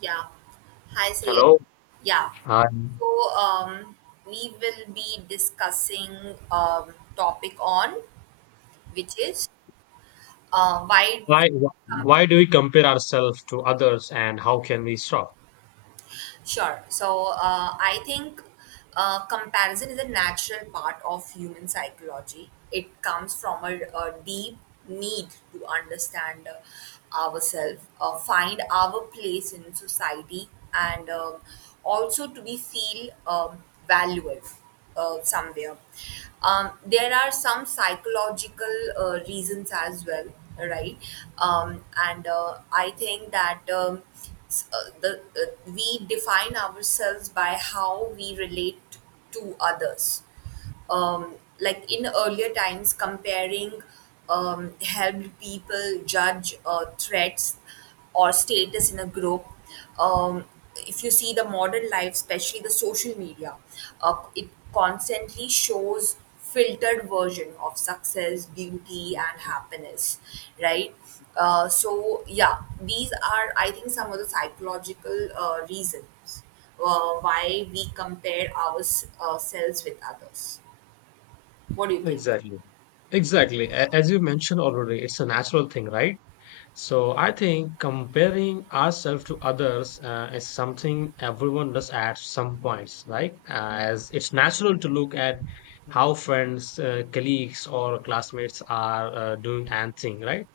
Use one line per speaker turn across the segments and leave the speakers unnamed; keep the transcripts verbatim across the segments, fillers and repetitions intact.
Yeah. Hi, Sayed.
Hello.
Yeah.
Hi.
So um, we will be discussing um, topic on which is uh, why we
Why, why do we compare ourselves to others and how can we stop?
sure. So uh, I think uh, comparison is a natural part of human psychology. It comes from a, a deep need to understand uh, ourselves, uh, find our place in society, and um also to be feel um, valuable uh, somewhere. Um, there are some psychological uh, reasons as well, right? Um, and uh, I think that um, s- uh, the uh, we define ourselves by how we relate to others um, like in earlier times, comparing um, helped people judge uh, threats or status in a group. Um, if you see the modern life, especially the social media, uh, it constantly shows filtered version of success, beauty, and happiness, right? Uh, so yeah, these are I think some of the psychological uh, reasons uh, why we compare ourselves with others. What do you think?
Exactly. Exactly. A- As you mentioned already, it's a natural thing, right? So I think comparing ourselves to others uh, is something everyone does at some points, right? Uh, as it's natural to look at how friends, uh, colleagues, or classmates are uh, doing and thing, right?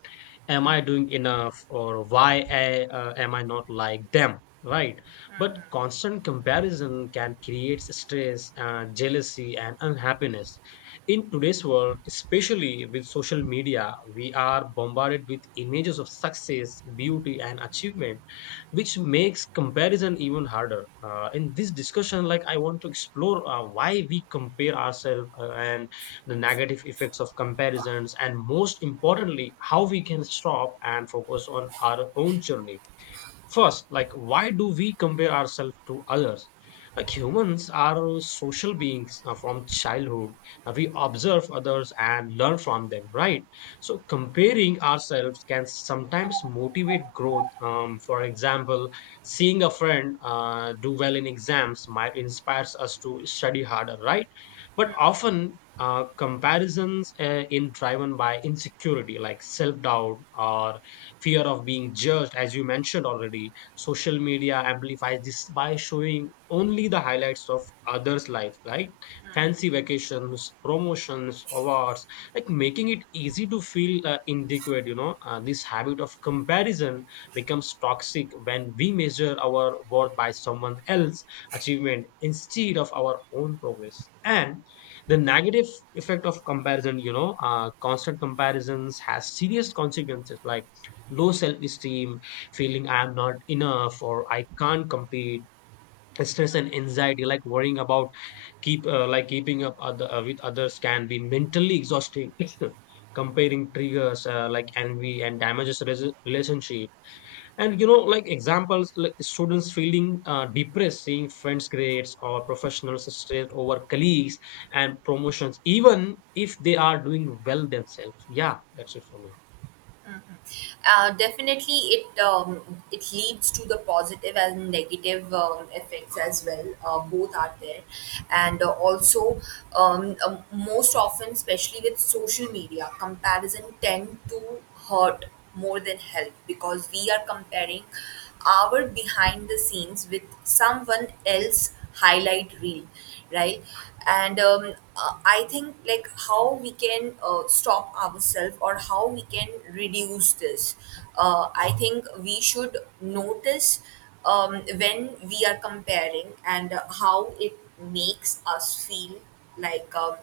Am I doing enough or why I, uh, am I not like them, right? But constant comparison can create stress and jealousy and unhappiness in today's world, especially with social media. We are bombarded with images of success, beauty, and achievement, which makes comparison even harder. Uh, in this discussion, like, I want to explore uh, why we compare ourselves uh, and the negative effects of comparisons, and most importantly, how we can stop and focus on our own journey. First, like, why do we compare ourselves to others? Like, humans are social beings uh, from childhood. Uh, we observe others and learn from them, right? So comparing ourselves can sometimes motivate growth. Um, for example, seeing a friend uh, do well in exams might inspires us to study harder, right? But often uh, comparisons uh, in driven by insecurity, like self doubt or fear of being judged, as you mentioned already. Social media amplifies this by showing only the highlights of others' life, right? Fancy vacations, promotions, awards, like making it easy to feel uh, inadequate. You know, uh, this habit of comparison becomes toxic when we measure our worth by someone else's achievement instead of our own progress. And the negative effect of comparison, you know, uh, constant comparisons has serious consequences like low self esteem, feeling I'm not enough or I can't compete, stress and anxiety, like worrying about keep uh, like keeping up other uh, with others can be mentally exhausting. Comparing triggers uh, like envy and damages res- relationship, and, you know, like examples like students feeling uh, depressed, seeing friends' grades or professional strength over colleagues and promotions, even if they are doing well themselves. Yeah, that's it for me.
Uh, definitely, it um, it leads to the positive and negative um, effects as well. Uh, both are there, and uh, also um, um, most often, especially with social media, comparison tend to hurt more than help because we are comparing hour behind the scenes with someone else highlight reel, right. And um, uh, I think like how we can uh, stop ourselves or how we can reduce this. uh, I think we should notice um, when we are comparing and uh, how it makes us feel. Like um,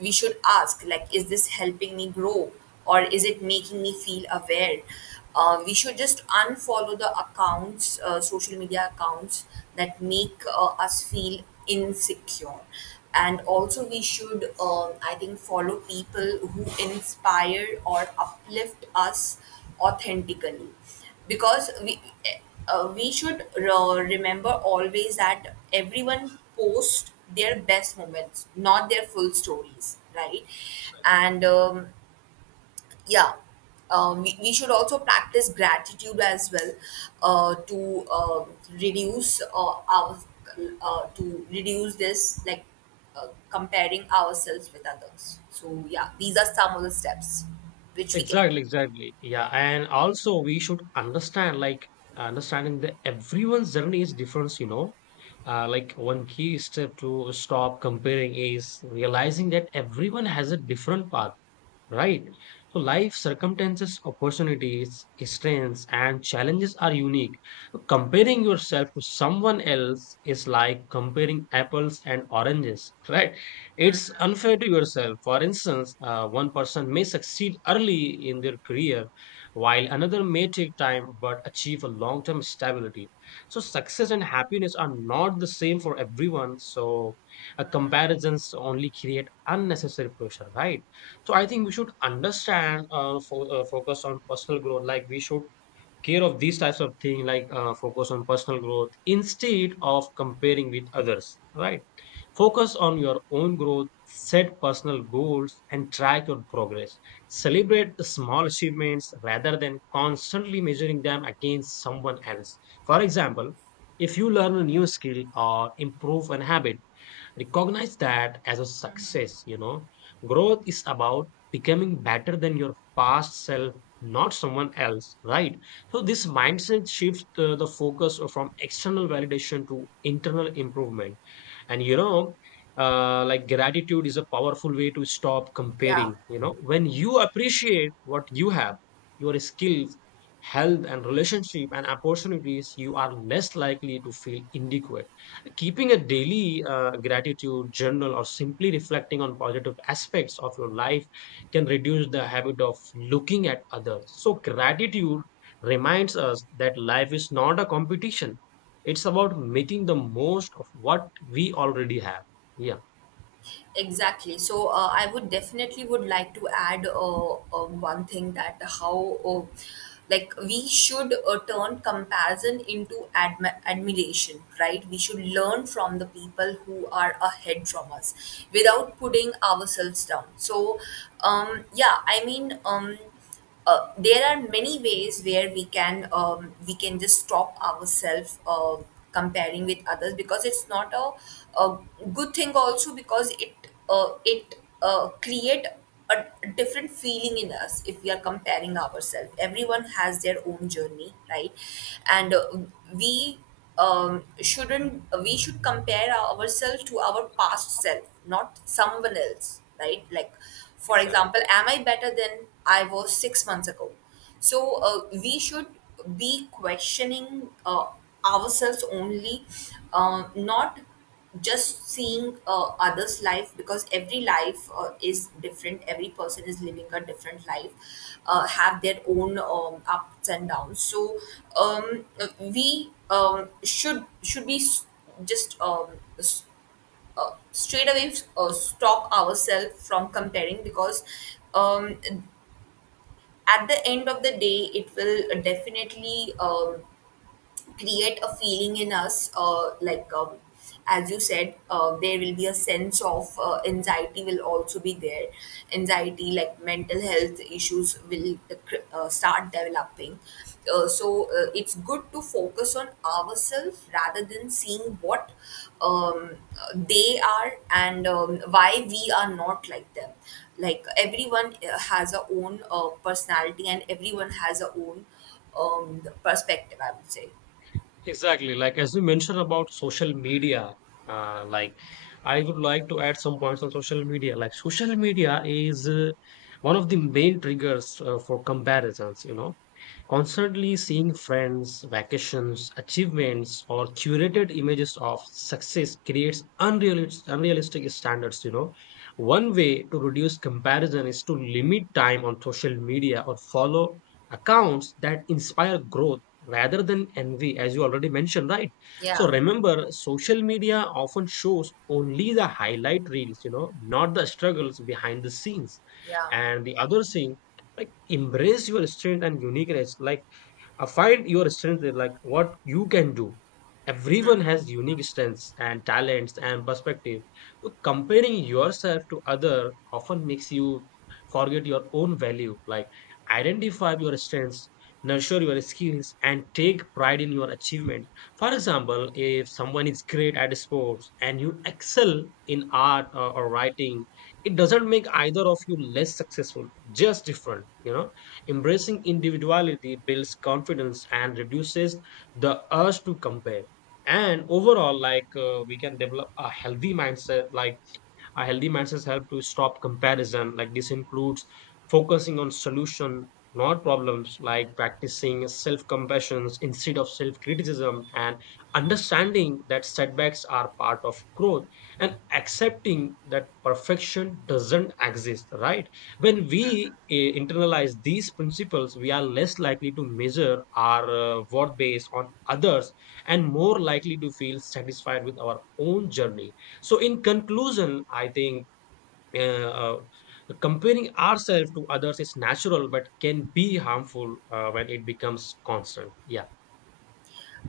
we should ask like is this helping me grow or is it making me feel aware? Uh, we should just unfollow the accounts, uh, social media accounts that make uh, us feel insecure. And also, we should, um, I think, follow people who inspire or uplift us authentically, because we uh, we should re- remember always that everyone posts their best moments, not their full stories, right. And um, yeah, um, we, we should also practice gratitude as well uh, to uh, reduce uh, our uh, to reduce this, like uh, comparing ourselves with others. So yeah, these are some of the steps which we can
Exactly, exactly. Yeah, and also we should understand, like, understanding that everyone's journey is different, you know. Uh, like, one key step to stop comparing is realizing that everyone has a different path. Right. So life circumstances, opportunities, strengths, and challenges are unique. So, comparing yourself to someone else is like comparing apples and oranges, right? It's unfair to yourself. For instance, uh, one person may succeed early in their career, while another may take time but achieve a long term stability. So, success and happiness are not the same for everyone. So, uh, comparisons only create unnecessary pressure, right? So I think we should understand, uh, fo- uh, focus on personal growth. Like, we should care of these types of thing, like, uh, focus on personal growth instead of comparing with others. Right? Focus on your own growth, set personal goals, and track your progress. Celebrate the small achievements rather than constantly measuring them against someone else. For example, if you learn a new skill or improve an habit, recognize that as a success. You know, growth is about becoming better than your past self, not someone else, right? So this mindset shifts uh, the focus from external validation to internal improvement. And, you know, uh, like, gratitude is a powerful way to stop
yeah.
comparing. You know, when you appreciate what you have, your skills, health and relationship and opportunities, you are less likely to feel inadequate. Keeping a daily uh, gratitude journal or simply reflecting on positive aspects of your life can reduce the habit of looking at others. So gratitude reminds us that life is not a competition. It's about making the most of what we already have. Yeah.
Exactly. So uh, I would definitely would like to add uh, uh, one thing: that how uh, like we should uh, turn comparison into admi- admiration, right? We should learn from the people who are ahead from us without putting ourselves down. So um, yeah, I mean, um, uh, there are many ways where we can um, we can just stop ourselves uh, comparing with others because it's not a, a good thing also because it uh, it uh, create a different feeling in us if we are comparing ourselves. Everyone has their own journey, right? And uh, we um, shouldn't we should compare our- ourselves to our past self, not someone else, right? Like for
Exactly.
example, am I better than I was six months ago? So uh, we should be questioning uh, ourselves only, um, not just seeing uh, others life, because every life uh, is different, every person is living a different life, uh, have their own um, ups and downs. So um, uh, we um, should should be s- just um, s- straight away uh, stop ourselves from comparing, because um, at the end of the day it will definitely um, create a feeling in us, uh, like um, as you said, uh, there will be a sense of uh, anxiety will also be there. Anxiety, like mental health issues will uh, start developing. Uh, so uh, it's good to focus on ourselves rather than seeing what um, uh, they are and um, why we are not like them. Like everyone uh, has a own uh, personality and everyone has a own um, perspective, I would say.
Exactly. Like, as you mentioned about social media, uh, like, I would like to add some points on social media. Like, social media is uh, one of the main triggers uh, for comparisons, you know. Constantly seeing friends, vacations, achievements, or curated images of success creates unrealis- unrealistic standards. You know, one way to reduce comparison is to limit time on social media or follow accounts that inspire growth rather than envy, as you already mentioned, right? So
Yeah,
remember, social media often shows only the highlight reels, you know, not the struggles behind the scenes.
yeah.
And the other thing, like, embrace your strength and uniqueness. Like, uh, find your strength in, like, what you can do. Everyone has unique strengths and talents and perspective. So comparing yourself to other often makes you forget your own value. Like, identify your strengths, nurture your skills, and take pride in your achievements. For example, if someone is great at sports and you excel in art or, or writing, it doesn't make either of you less successful, just different, you know. Embracing individuality builds confidence and reduces the urge to compare. And overall, like, uh, we can develop a healthy mindset, like, a healthy mindset helps to stop comparison. Like, this includes focusing on solution, not problems, like practicing self-compassion instead of self-criticism, and understanding that setbacks are part of growth and accepting that perfection doesn't exist, right? When we eh, internalize these principles, we are less likely to measure our uh, worth based on others and more likely to feel satisfied with our own journey. So, in conclusion, I think uh, uh, comparing ourselves to others is natural, but can be harmful uh, when it becomes constant. Yeah.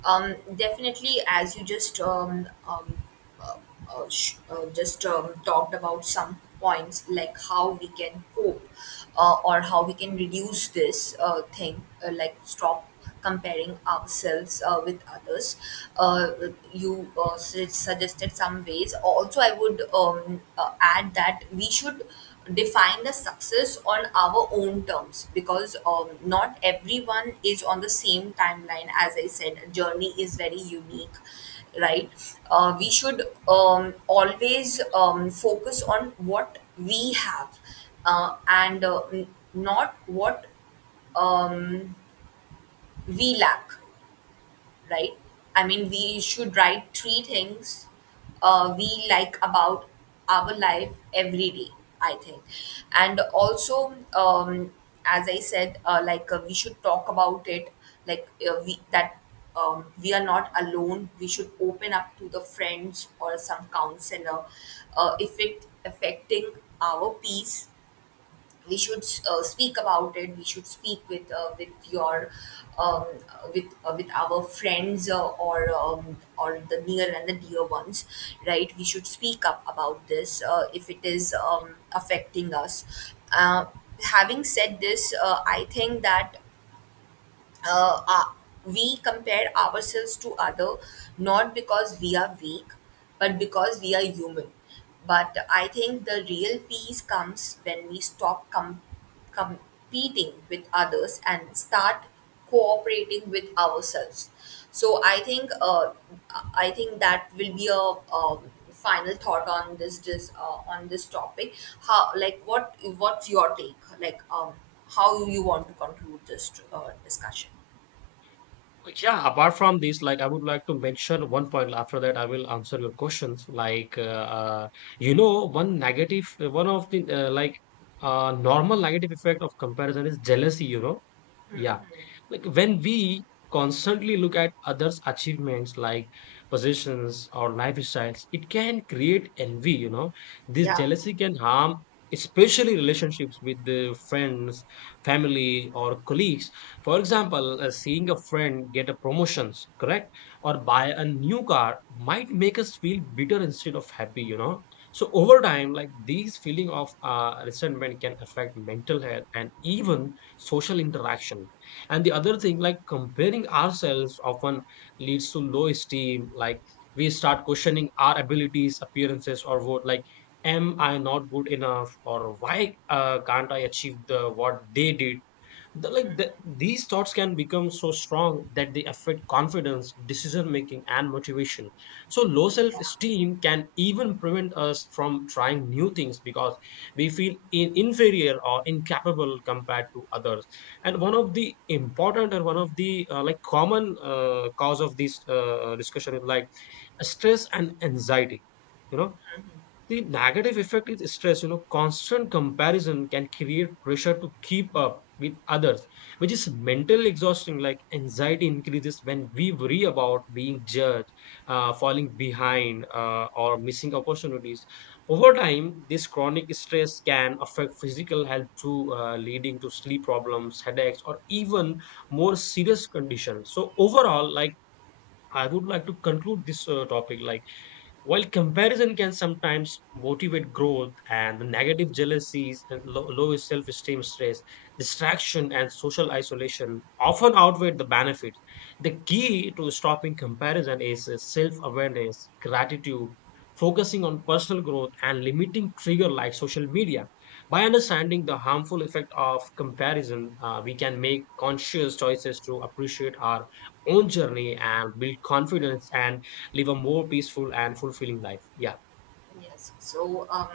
Um, definitely, as you just um, um, uh, uh, sh- uh, just um, talked about some points, like how we can cope uh, or how we can reduce this uh, thing, uh, like stop comparing ourselves uh, with others. Uh, you uh, su- suggested some ways. Also, I would um, uh, add that we should define the success on our own terms, because um, not everyone is on the same timeline. As I said, journey is very unique, right? Uh, we should um, always um, focus on what we have uh, and uh, n- not what we lack, right? I mean, we should write three things uh, we like about our life every day, I think. And also, um, as I said, uh, like uh, we should talk about it, like uh, we that um, we are not alone. We should open up to the friends or some counselor. Uh, if it affecting our peace, we should uh, speak about it. We should speak with uh, with your um, with uh, with our friends uh, or um, or the near and the dear ones, right? We should speak up about this uh, if it is um, affecting us. Uh, having said this, uh, I think that uh, uh, we compare ourselves to other not because we are weak but because we are human. But I think the real peace comes when we stop com- competing with others and start cooperating with ourselves. So I think uh, I think that will be a um, final thought on this, this uh, on this topic. How, like what what's your take, like um how you want to conclude this uh, discussion?
Yeah. Apart from this, like, I would like to mention one point. After that, I will answer your questions. Like, uh, uh, you know, one negative, one of the uh, like uh, normal negative effect of comparison is jealousy. You know, yeah. Like, when we constantly look at others' achievements, like positions or lifestyles, it can create envy, you know. This
Yeah,
jealousy can harm, especially relationships with the friends, family or colleagues. For example, uh, seeing a friend get a promotions, correct? Or buy a new car, might make us feel bitter instead of happy, you know. So over time, like, these feeling of uh, resentment can affect mental health and even social interaction. And the other thing, like, comparing ourselves often leads to low esteem. Like, we start questioning our abilities, appearances, or what, like, am I not good enough or why uh, can't I achieve the what they did? The, like the, these thoughts can become so strong that they affect confidence, decision making and motivation. So low self esteem can even prevent us from trying new things because we feel in, inferior or incapable compared to others. And one of the important and one of the uh, like common uh, cause of this uh, discussion is, like, stress and anxiety, you know. The negative effect is stress. You know, constant comparison can create pressure to keep up with others, which is mentally exhausting. Like, anxiety increases when we worry about being judged, uh, falling behind, uh, or missing opportunities. Over time, this chronic stress can affect physical health too, uh, leading to sleep problems, headaches, or even more serious conditions. So overall, like, I would like to conclude this uh, topic. Like, while comparison can sometimes motivate growth and the negative jealousies, and low, low self esteem, stress, distraction, and social isolation often outweigh the benefits. The key to stopping comparison is self awareness, gratitude, focusing on personal growth, and limiting trigger like social media. By understanding the harmful effect of comparison, uh, we can make conscious choices to appreciate our own journey and build confidence and live a more peaceful and fulfilling life. Yeah.
yes. So um,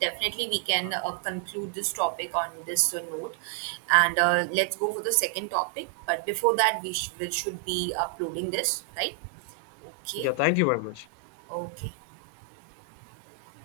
definitely we can uh, conclude this topic on this uh, note, and uh, let's go for the second topic. But before that, we, sh- we should be uploading this, right? Okay,
Yeah, thank you very much.
okay.